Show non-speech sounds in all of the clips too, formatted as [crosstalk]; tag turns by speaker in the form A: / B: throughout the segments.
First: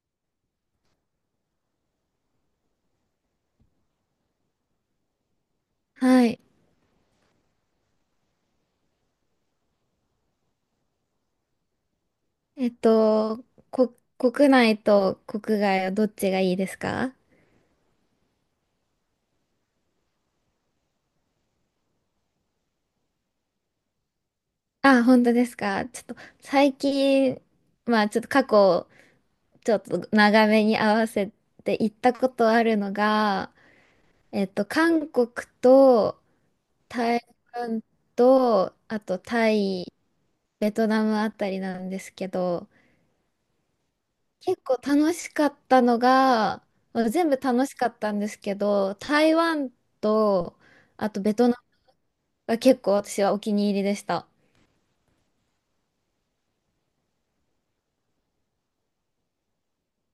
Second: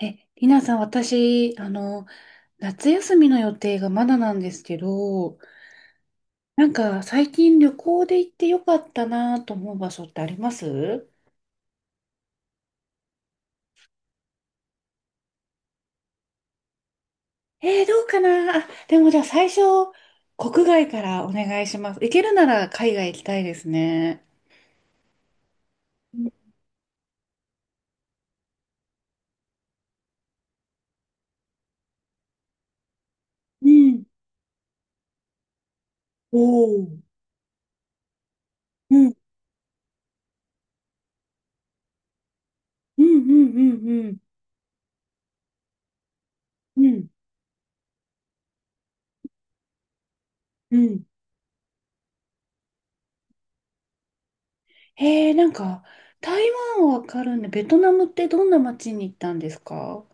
A: え、りなさん、私、夏休みの予定がまだなんですけど、
B: はい。
A: なんか最近旅行で行ってよかったなと思う場所ってあります？
B: えっと、国内と国外はどっちがいいですか？
A: どうかなあ、でもじゃあ最初、国外からお願いします。行けるなら海外行きたいですね。
B: あ、本当ですか？ちょっと最近、まあちょっと過去、ちょっと長めに合わせて行ったことあるのが、
A: うん。
B: 韓国と
A: おー
B: 台湾と、
A: う
B: あ
A: ん、
B: とタイ、ベトナムあたりなんですけど、
A: うん、うん、うん、
B: 結構楽しかったのが、
A: うん、う
B: ま
A: ん。
B: あ全部楽しかったんですけど、台湾と、
A: うん
B: あとベトナムが結構私はお気に入りでした。
A: なんか、台湾はわかるんで、ベトナムってどんな街に行ったんですか？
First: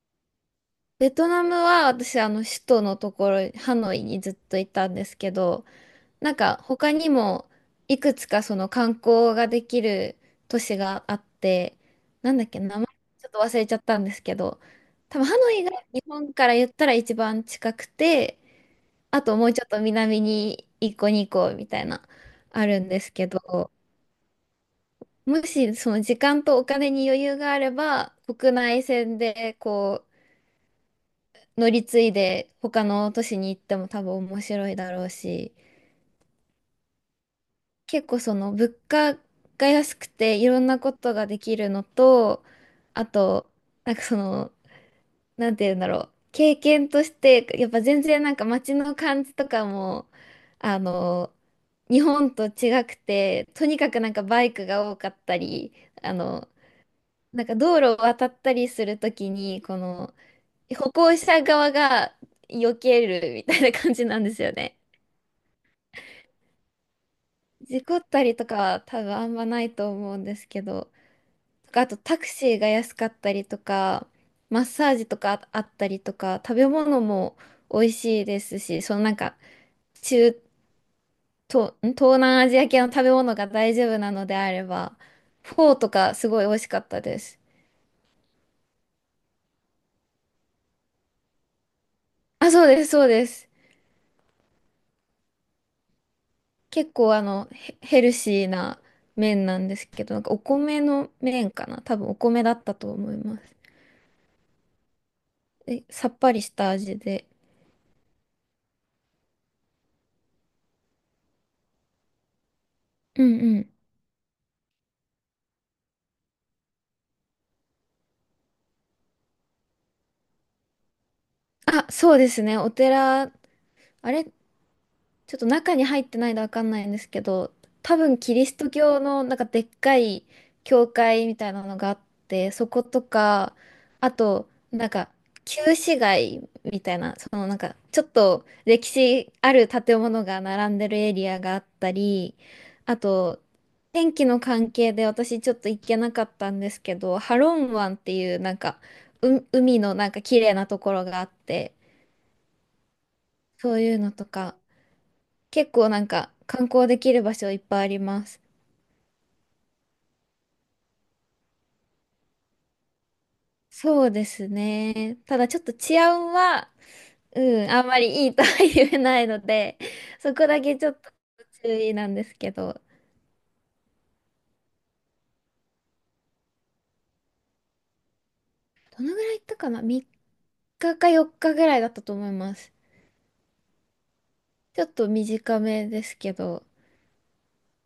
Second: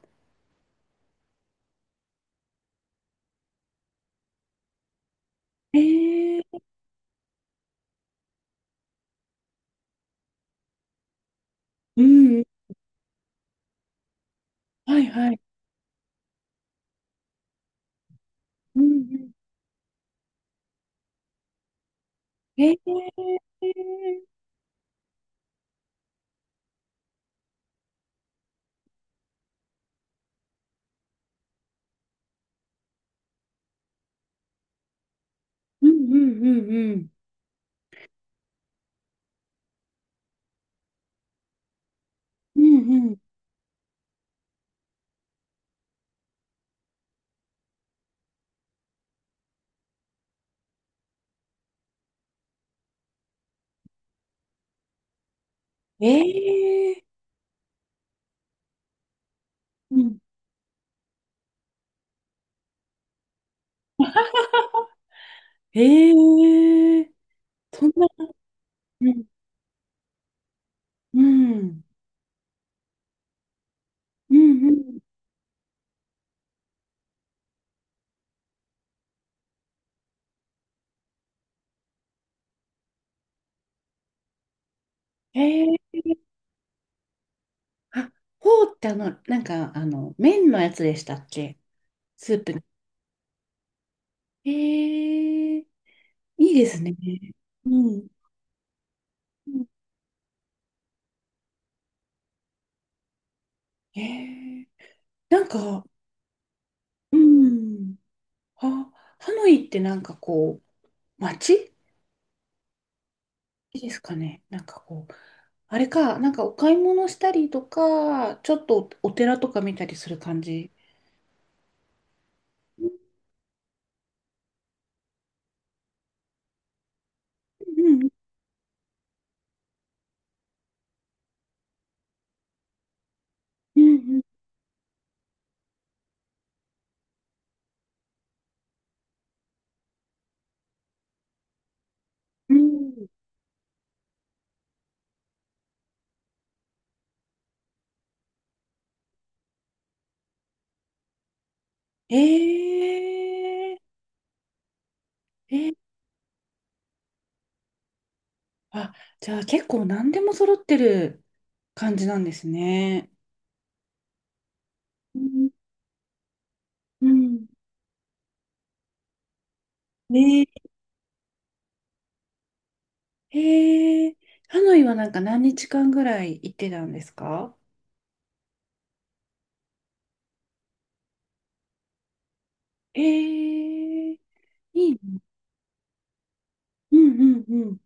B: ベトナムは私首都のところ、ハノイにずっといたんですけど、
A: え
B: なんか
A: ー、
B: 他にもいくつかその観光ができる都市があって、
A: う
B: なん
A: ん、
B: だっけ、名前ちょっと忘れちゃったんですけど、
A: はい
B: 多分
A: は
B: ハ
A: い。
B: ノイが日本から言ったら一番近くて、
A: うんう
B: あ
A: ん。
B: ともうちょっと南に一個2個みたいな、あ
A: え
B: るんですけ
A: ー
B: ど、もしその時間とお金に余裕があれば、国内線で乗り継いで他の都市に行っても多分面白いだろうし、
A: うんうんうんうん。
B: 結構その物価が安くていろんなことができるのと、
A: うん
B: あ
A: うん。
B: と、なんかその、なんて言うんだろう、経験として、やっぱ全然なんか街の感じとかも、あの、日本と違くて、とにかくなんかバイクが多かったり、
A: え
B: あの、
A: え
B: なんか道路を渡ったりするときに、こ
A: う
B: の
A: ん。
B: 歩行者側が避けるみたいな感じなんですよね。
A: ええ
B: 事
A: そん
B: 故
A: な、
B: ったりとかは多
A: う
B: 分
A: ん、
B: あんまないと思うんですけど、
A: う
B: とか
A: ん、
B: あとタクシーが安かったりとか、
A: うん
B: マッ
A: う
B: サー
A: ん。
B: ジとかあったりとか、食べ物も美味しいですし、そのなんか中東、ん東南アジア系の食べ物が大丈夫なのであれば、フォーと
A: ええ
B: かすごい美味しかったです。
A: あ、フォーってなんか、麺のやつでしたっけ？スー
B: あ、
A: プの。
B: そうです、そうです。
A: ええいいです
B: 結
A: ね。
B: 構
A: う
B: ヘ
A: ん。
B: ルシーな麺
A: う
B: な
A: ん
B: んですけど、なんかお米の麺かな多分お米だったと思います。
A: ええなんか、
B: え、さっぱりした味
A: う
B: で。
A: ん。あ、ハノイってなんかこう、街
B: うんうん。
A: いいですかね。なんかこう、あれか、なんかお買い物したりとか、ちょっとお寺とか見たりする感じ。
B: あ、そうですね。お
A: うん
B: 寺、あれちょっと中に入ってないのわかんないんですけど、
A: う
B: 多
A: ん
B: 分キリスト教のなんかでっかい教会みたいなのがあって、そことか、
A: う
B: あ
A: ん
B: と、なんか旧市街みたいな、そのなんかちょっと歴史ある建物が並んでるエリアがあったり、
A: うん
B: あ
A: うん
B: と、天気の関係で私ちょっと行けなかったんですけど、ハロン湾っていうなんか、海のなんか綺麗なところがあって、
A: え
B: そう
A: ー、
B: いうのとか、
A: え
B: 結
A: ー、
B: 構なんか観光できる場所いっぱいあります。
A: あ、じゃあ結構何でも揃ってる感じなんですね。
B: そうですね。
A: う
B: ただ
A: ん
B: ちょっと治安は、
A: うん
B: うん、あんまりいいとは言えないので、そ
A: ね
B: こだけちょっと注意なんですけど、
A: え、ハノイはなんか何日間ぐらい行ってたんですか？
B: どのぐらい行ったかな？ 3 日か4日ぐらいだったと思います。
A: えー、
B: ちょっ
A: い
B: と
A: い。
B: 短めですけど、
A: うんうんうん。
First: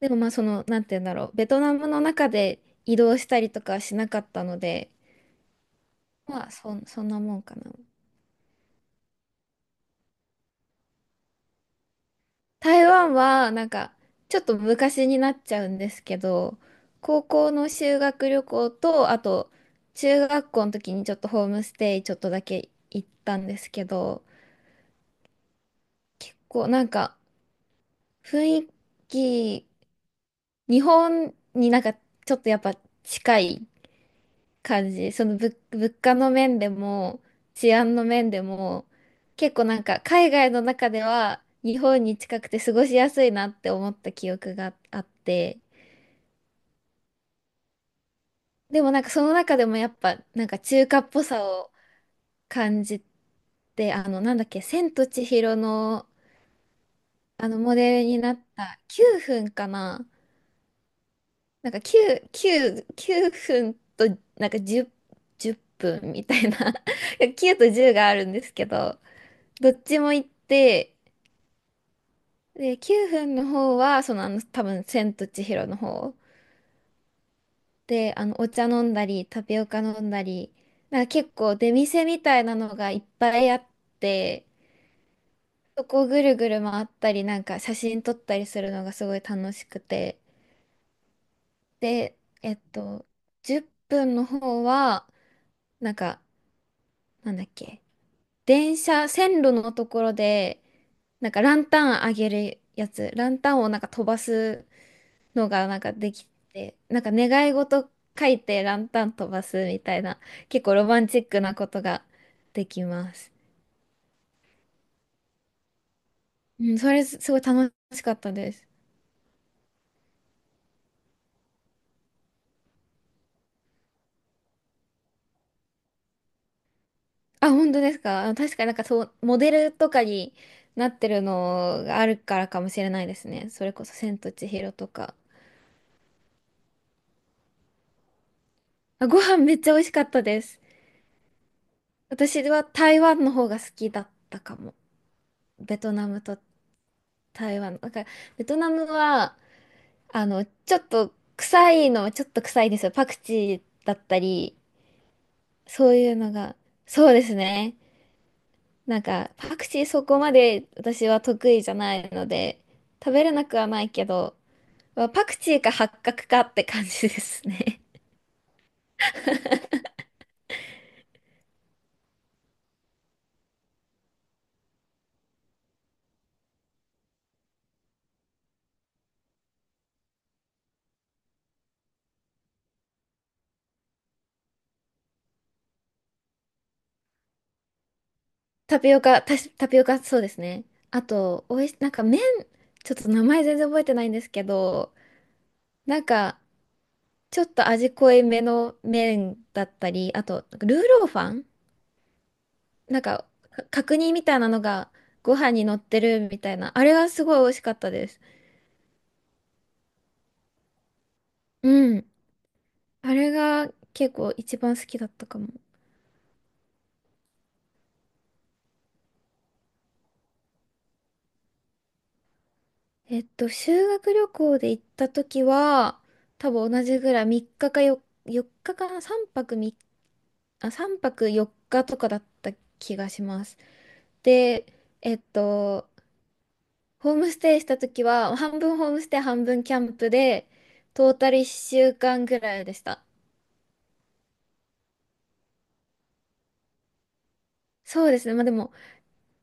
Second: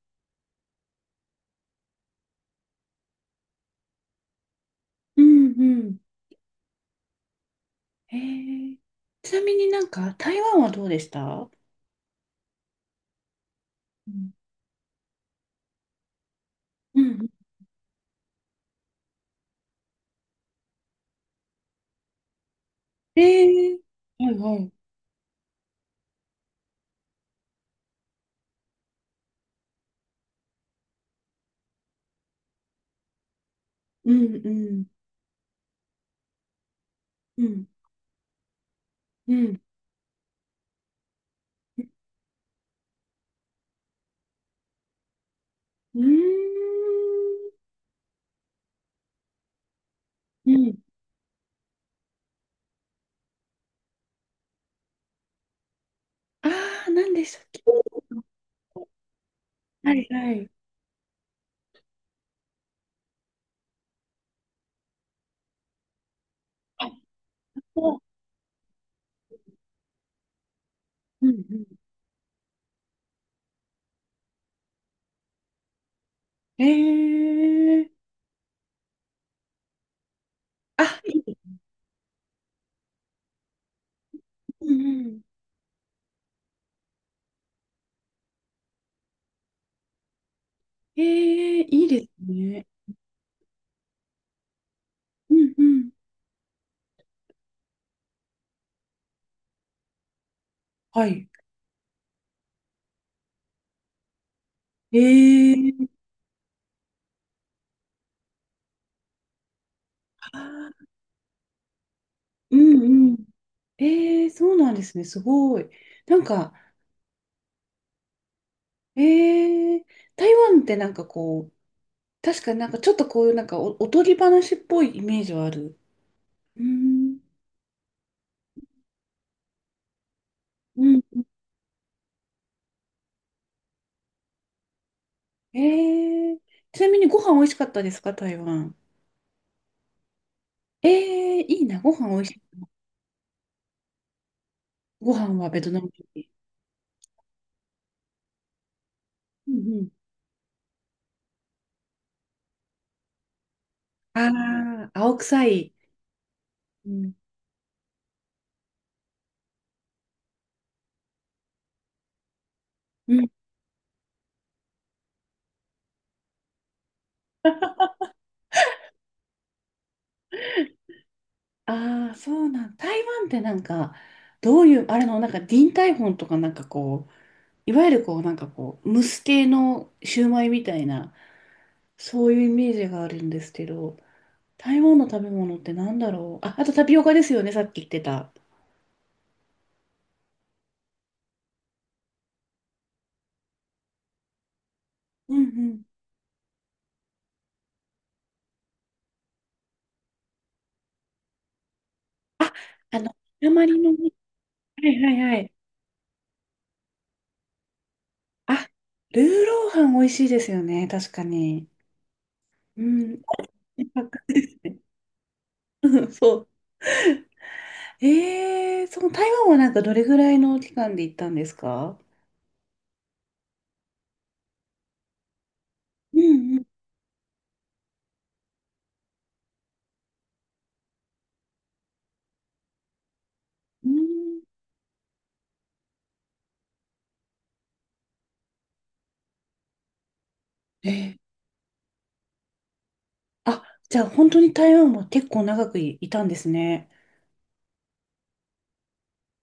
B: でもまあその、なんて言うんだろう、ベトナムの中で移動したりとかはしなかったので、
A: うんうん。
B: まあそんなもんかな。
A: えー、ちなみになんか台湾はどうでした？
B: 台湾はなんか
A: うん
B: ちょっと昔になっちゃうんですけど、
A: う
B: 高
A: ん
B: 校の修学旅行とあと中学校の時にちょっとホームステイちょっとだけ行っ
A: え
B: たんです
A: ー、
B: けど、
A: はいはい。
B: 結構なんか雰囲気日本になんかちょっとやっぱ近い
A: うんう
B: 感
A: ん
B: じ、その物価の面でも
A: うん
B: 治安の面でも
A: う
B: 結
A: ん
B: 構なんか海外の中では日本に近くて過ごしやすいなって思った記憶があって。
A: うーん
B: でもなんかその中でもやっぱなん
A: う
B: か
A: ん
B: 中華っぽさを感じて、なんだっけ、千と千尋の
A: ああー、なんでしたっ
B: あの
A: け？
B: モデルになった9分か
A: はい
B: な。
A: はい。
B: なんか9、9、9分となんか10、分みたいな
A: あ、
B: [laughs]。9と10
A: そ
B: があるんですけど、どっちも行って、
A: う。うんう
B: で、9分の方は多分千と千尋の方。
A: ん
B: で、お茶飲んだり、タピオカ飲んだり、
A: あ、
B: なんか
A: い
B: 結
A: い。
B: 構出店みたいなのがいっぱいあって、
A: うんうん。
B: そこをぐるぐる回ったり、なんか写真撮ったりするのがすごい楽しくて。
A: いいです
B: で、
A: ね。
B: 10分の方は、
A: うんうん。
B: なんか、なんだっけ、電車、線路のところで、
A: は
B: な
A: い。
B: んかランタンあげるやつ、ランタンをなんか飛ばす
A: え
B: のがなん
A: ー、
B: かできて、なんか願い事書いてランタン飛ばすみたいな、
A: あ
B: 結構ロ
A: ー
B: マンチックなことが
A: う
B: でき
A: んう
B: ま
A: ん。
B: す。
A: えそうなんですね。すごい。なんか、
B: うん、それすごい楽しかったです。
A: ええ台湾ってなんかこう、確かになんかちょっとこういうなんかおとぎ話っぽいイメージはある。うん。
B: あ、本当ですか？あ、確かになんかそう、モデルとかに
A: う
B: なっ
A: ん。
B: てるのがあるからかもしれないですね。それこそ千と千尋とか。
A: ええちなみにご飯美味しかったですか、台湾？
B: あ、ご飯めっちゃ美味しかったです。
A: ええいいな、ご飯美味しい。
B: 私は台湾の方が好きだったかも。
A: ご飯はベトナ
B: ベ
A: ム
B: ト
A: 料
B: ナム
A: 理。
B: と台湾。なんかベトナムは
A: うんうん。
B: ちょっと臭いのはちょっと臭いですよ。パクチーだったり、
A: ああ、青臭い。
B: そういうのが。
A: う
B: そ
A: ん。
B: うですね。なんか、パクチーそこまで私は得意じゃないので、食
A: う
B: べ
A: ん。
B: れなくはないけど、まあパクチーか八角かって感じですね。
A: ああ、そうなん。台湾ってなんか、どういう、あれの、なんか、ディンタイフォンとかなんかこう、いわゆるこう、なんかこう、蒸す系のシューマイみたいな、そういうイメージがあるんですけど、台湾の食べ物ってなんだろう。あ、あとタピオカですよね、さっき言ってた。
B: [laughs] タピオカ、そうですね。あと、おいし、なんか麺、ちょっと名前全然覚えてないんですけど、
A: うんうん。
B: なんか、ちょっと味濃いめの麺だったり、あと、ルーローファン、
A: あ、あ
B: なん
A: の、
B: か、
A: 鉛の
B: 角
A: ね。
B: 煮みたいなの
A: は
B: が
A: いはい
B: ご
A: はい。
B: 飯に乗ってるみたいな。あれがすごい美味しかったです。
A: あ、ルーローハン美味しいですよね、確かに。
B: うん。
A: う
B: あ
A: ん。
B: れが結
A: [laughs]
B: 構
A: で
B: 一
A: す
B: 番
A: ね
B: 好きだったかも。
A: うんそう。その台湾はなんかどれぐらいの期間で行ったんですか？
B: 修学旅行で行った時は、
A: う
B: 多
A: んうん。
B: 分同じぐらい3日かかよ4日かかな？ 3 泊3、さんぱくみあ、3泊4日とかだった気がします。
A: うん
B: で、えっと、ホームステイした時は、半分ホームステイ、半分キャンプで、
A: え
B: ト
A: ー、
B: ータル1週間ぐらいでした。
A: あ、じゃあ本当に台湾は結構長くい、いたんですね。
B: そうですね。まあでも、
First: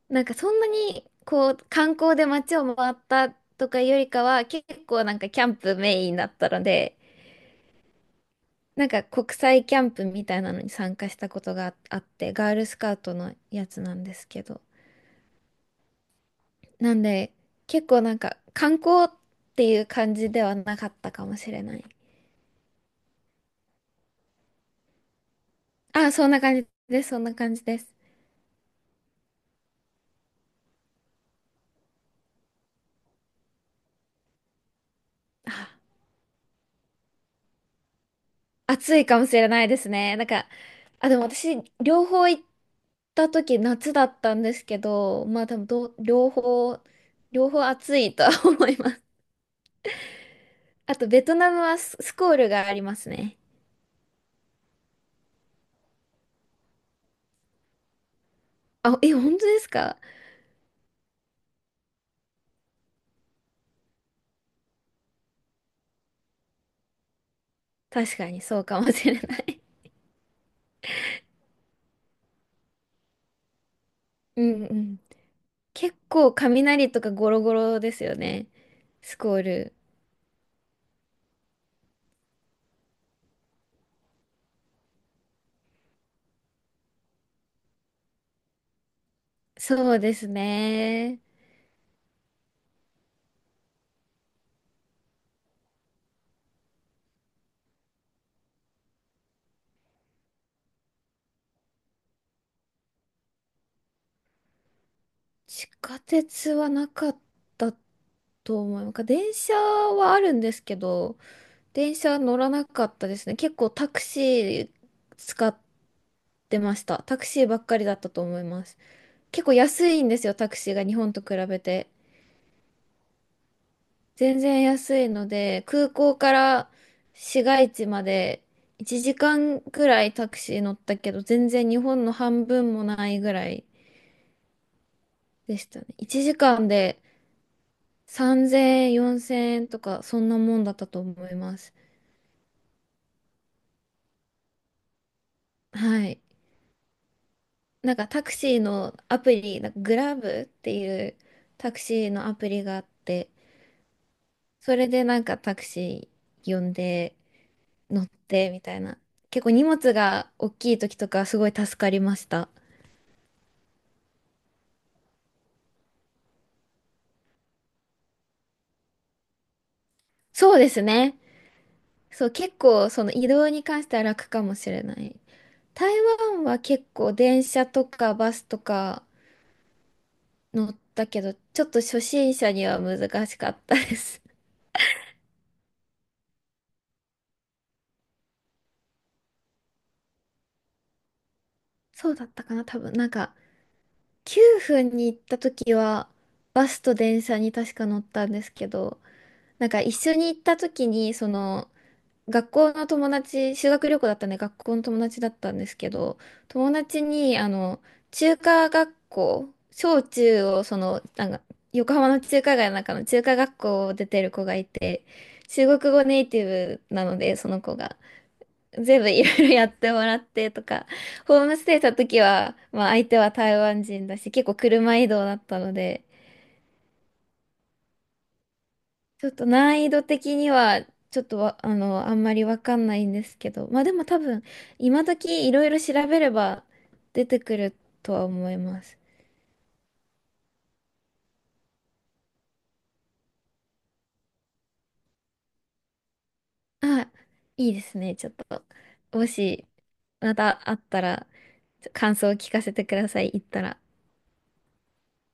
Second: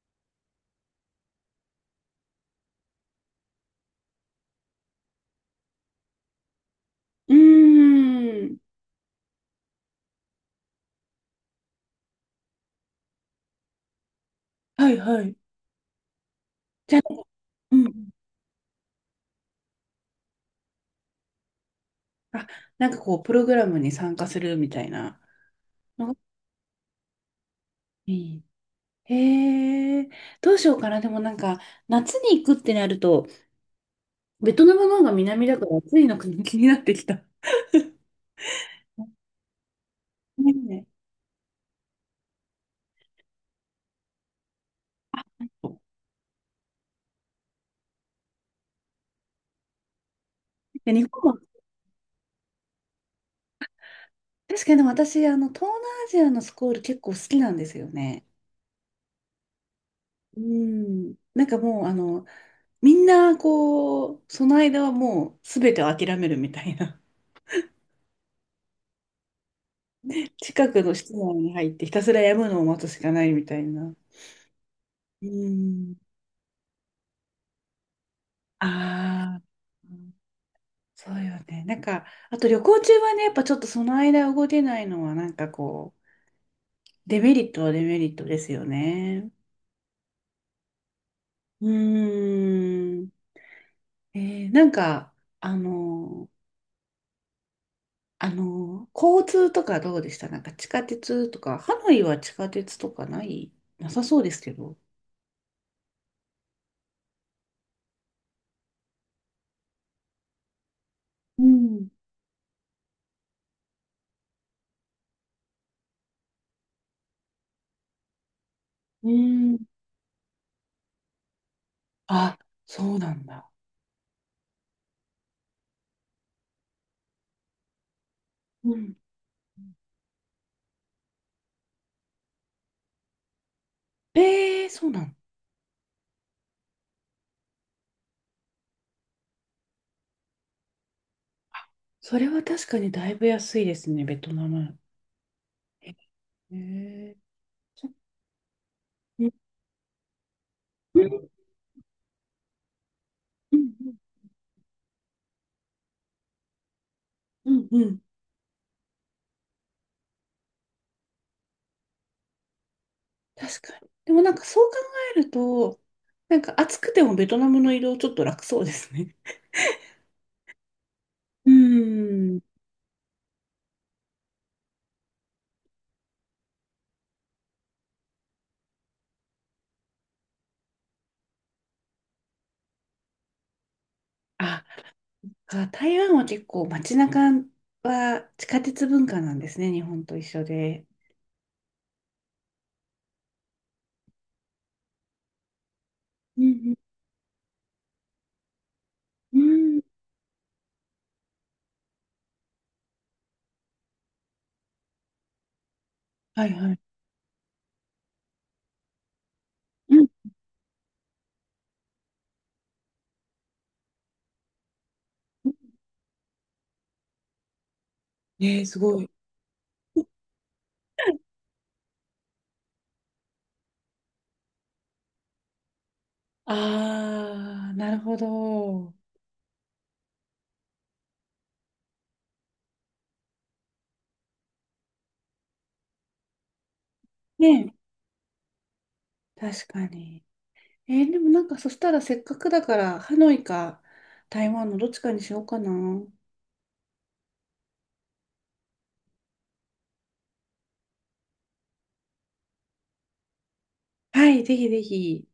B: なんかそんなにこう観光で街を回ったとかよりかは結構なんかキャンプメインだったので、
A: うーん。
B: なんか国際キャンプみたいなのに参加したことがあって、ガールスカウトのやつなんですけど、
A: はいはい。
B: な
A: じゃあ、
B: んで
A: う
B: 結構
A: ん。
B: なんか観光っていう感じではなかったかもしれない。
A: あ、なんかこう、プログラムに参加するみたいなの
B: あ、
A: が
B: そんな感じです、そんな感じです。
A: いい。へえ、どうしようかな。でもなんか、夏に行くってなると、ベトナムの方が南
B: あ、
A: だから暑いのか [laughs] 気になってきた。
B: 暑いかも
A: [laughs]
B: しれないですね、なんか、
A: ねえ。
B: あ、でも私両方行った時夏だったんですけど、まあ多分両方、両方暑いとは [laughs] 思います。
A: で
B: あ
A: 日
B: とベ
A: 本
B: ト
A: は、
B: ナムはスコールがありますね。
A: 確かにでも私、東南アジアのスコール結構好きなんですよね。
B: あ、え、本当ですか？
A: うん。なんかもう、みんな、こう、その間はもう、すべてを諦めるみたいな。
B: 確かにそうかもしれない。
A: [laughs] 近くの室内に入って、ひたすらやむのを待つしかないみたいな。
B: [laughs] うんうん。
A: うん。
B: 結構雷とかゴロゴロですよね。スコ
A: あ
B: ー
A: あ、
B: ル。
A: うんそうよね。なんか、あと旅行中はね、やっぱちょっとその間動けないのは、なんかこう、デメリットはデメリットですよね。
B: そうですね。
A: うーん。えなんか、あの、交通とかどうでした？なんか地下鉄とか、ハノイは地下鉄とかない、なさそうですけど。
B: 地下鉄はなかったと思う。なんか電車はあるんですけど、
A: うん。
B: 電車乗らなかったですね。結構タクシー使っ出ました。タクシーばっかりだったと思います。
A: う
B: 結構
A: ん。
B: 安いんですよ、タクシーが日本と比べて。
A: あ、そうなんだ。
B: 全然安いので、空港から市街地まで
A: うん。
B: 1時間くらいタクシー乗ったけど、全然日本の半分もないぐらい
A: そうなの？
B: でしたね。1時間で3000円、4000円とか、そんなもんだったと思います。
A: それは確かにだいぶ安いですね、ベトナム。へ
B: はい。
A: えーう
B: なんかタクシーのアプ
A: ん
B: リ、なんかグラブってい
A: う
B: う
A: ん
B: タクシーのアプリがあって、
A: うん
B: それでなんかタクシー呼んで
A: うんうん
B: 乗ってみたいな。結構荷物が大きい時とかすごい助かりました。
A: 確かに。でもなんかそう考えると、なんか暑くてもベトナムの移動ちょっと楽そうですね。
B: そうですね。
A: う
B: そう、
A: ん。
B: 結構その移動に関しては楽かもしれない。台湾は結構電車とかバスとか乗ったけど、ちょっと初心者には難しかったです。
A: あ、あ台湾は結構街中は地下鉄文化なんですね、日本と一緒で。
B: [laughs] そうだったかな、多分。なんか9分に行った時は
A: う
B: バ
A: ん
B: スと電車に確か乗ったんですけど、
A: う
B: なん
A: ん。うん
B: か一緒に行った時にその学校の友達、修学旅行だったんで学校の友達だったんですけど、
A: はいは
B: 友
A: い。
B: 達に、中華学校、
A: う
B: 小
A: ん
B: 中を、その、なんか、横浜の中華街の中の中華学校を出てる子がいて、中国語ネイティブなので、その子が、
A: ねえ、すご
B: 全
A: い。
B: 部いろいろやってもらってとか、ホームステイした時は、まあ相手は台湾人だし、結構車移動だったので、
A: ああ、なるほど。
B: ちょっと難易度的には、ちょっとわ、あの、あんまりわかんないんですけど、まあでも多分、今時いろいろ調べれば出てく
A: ね
B: るとは思います。
A: え、確かに。でもなんかそしたらせっかくだから、ハノイか台湾のどっちかにしようかな。
B: あ、いいですね。ちょっと、もし、またあったら、感想を聞かせてください。行ったら。
A: はい、ぜひぜひ。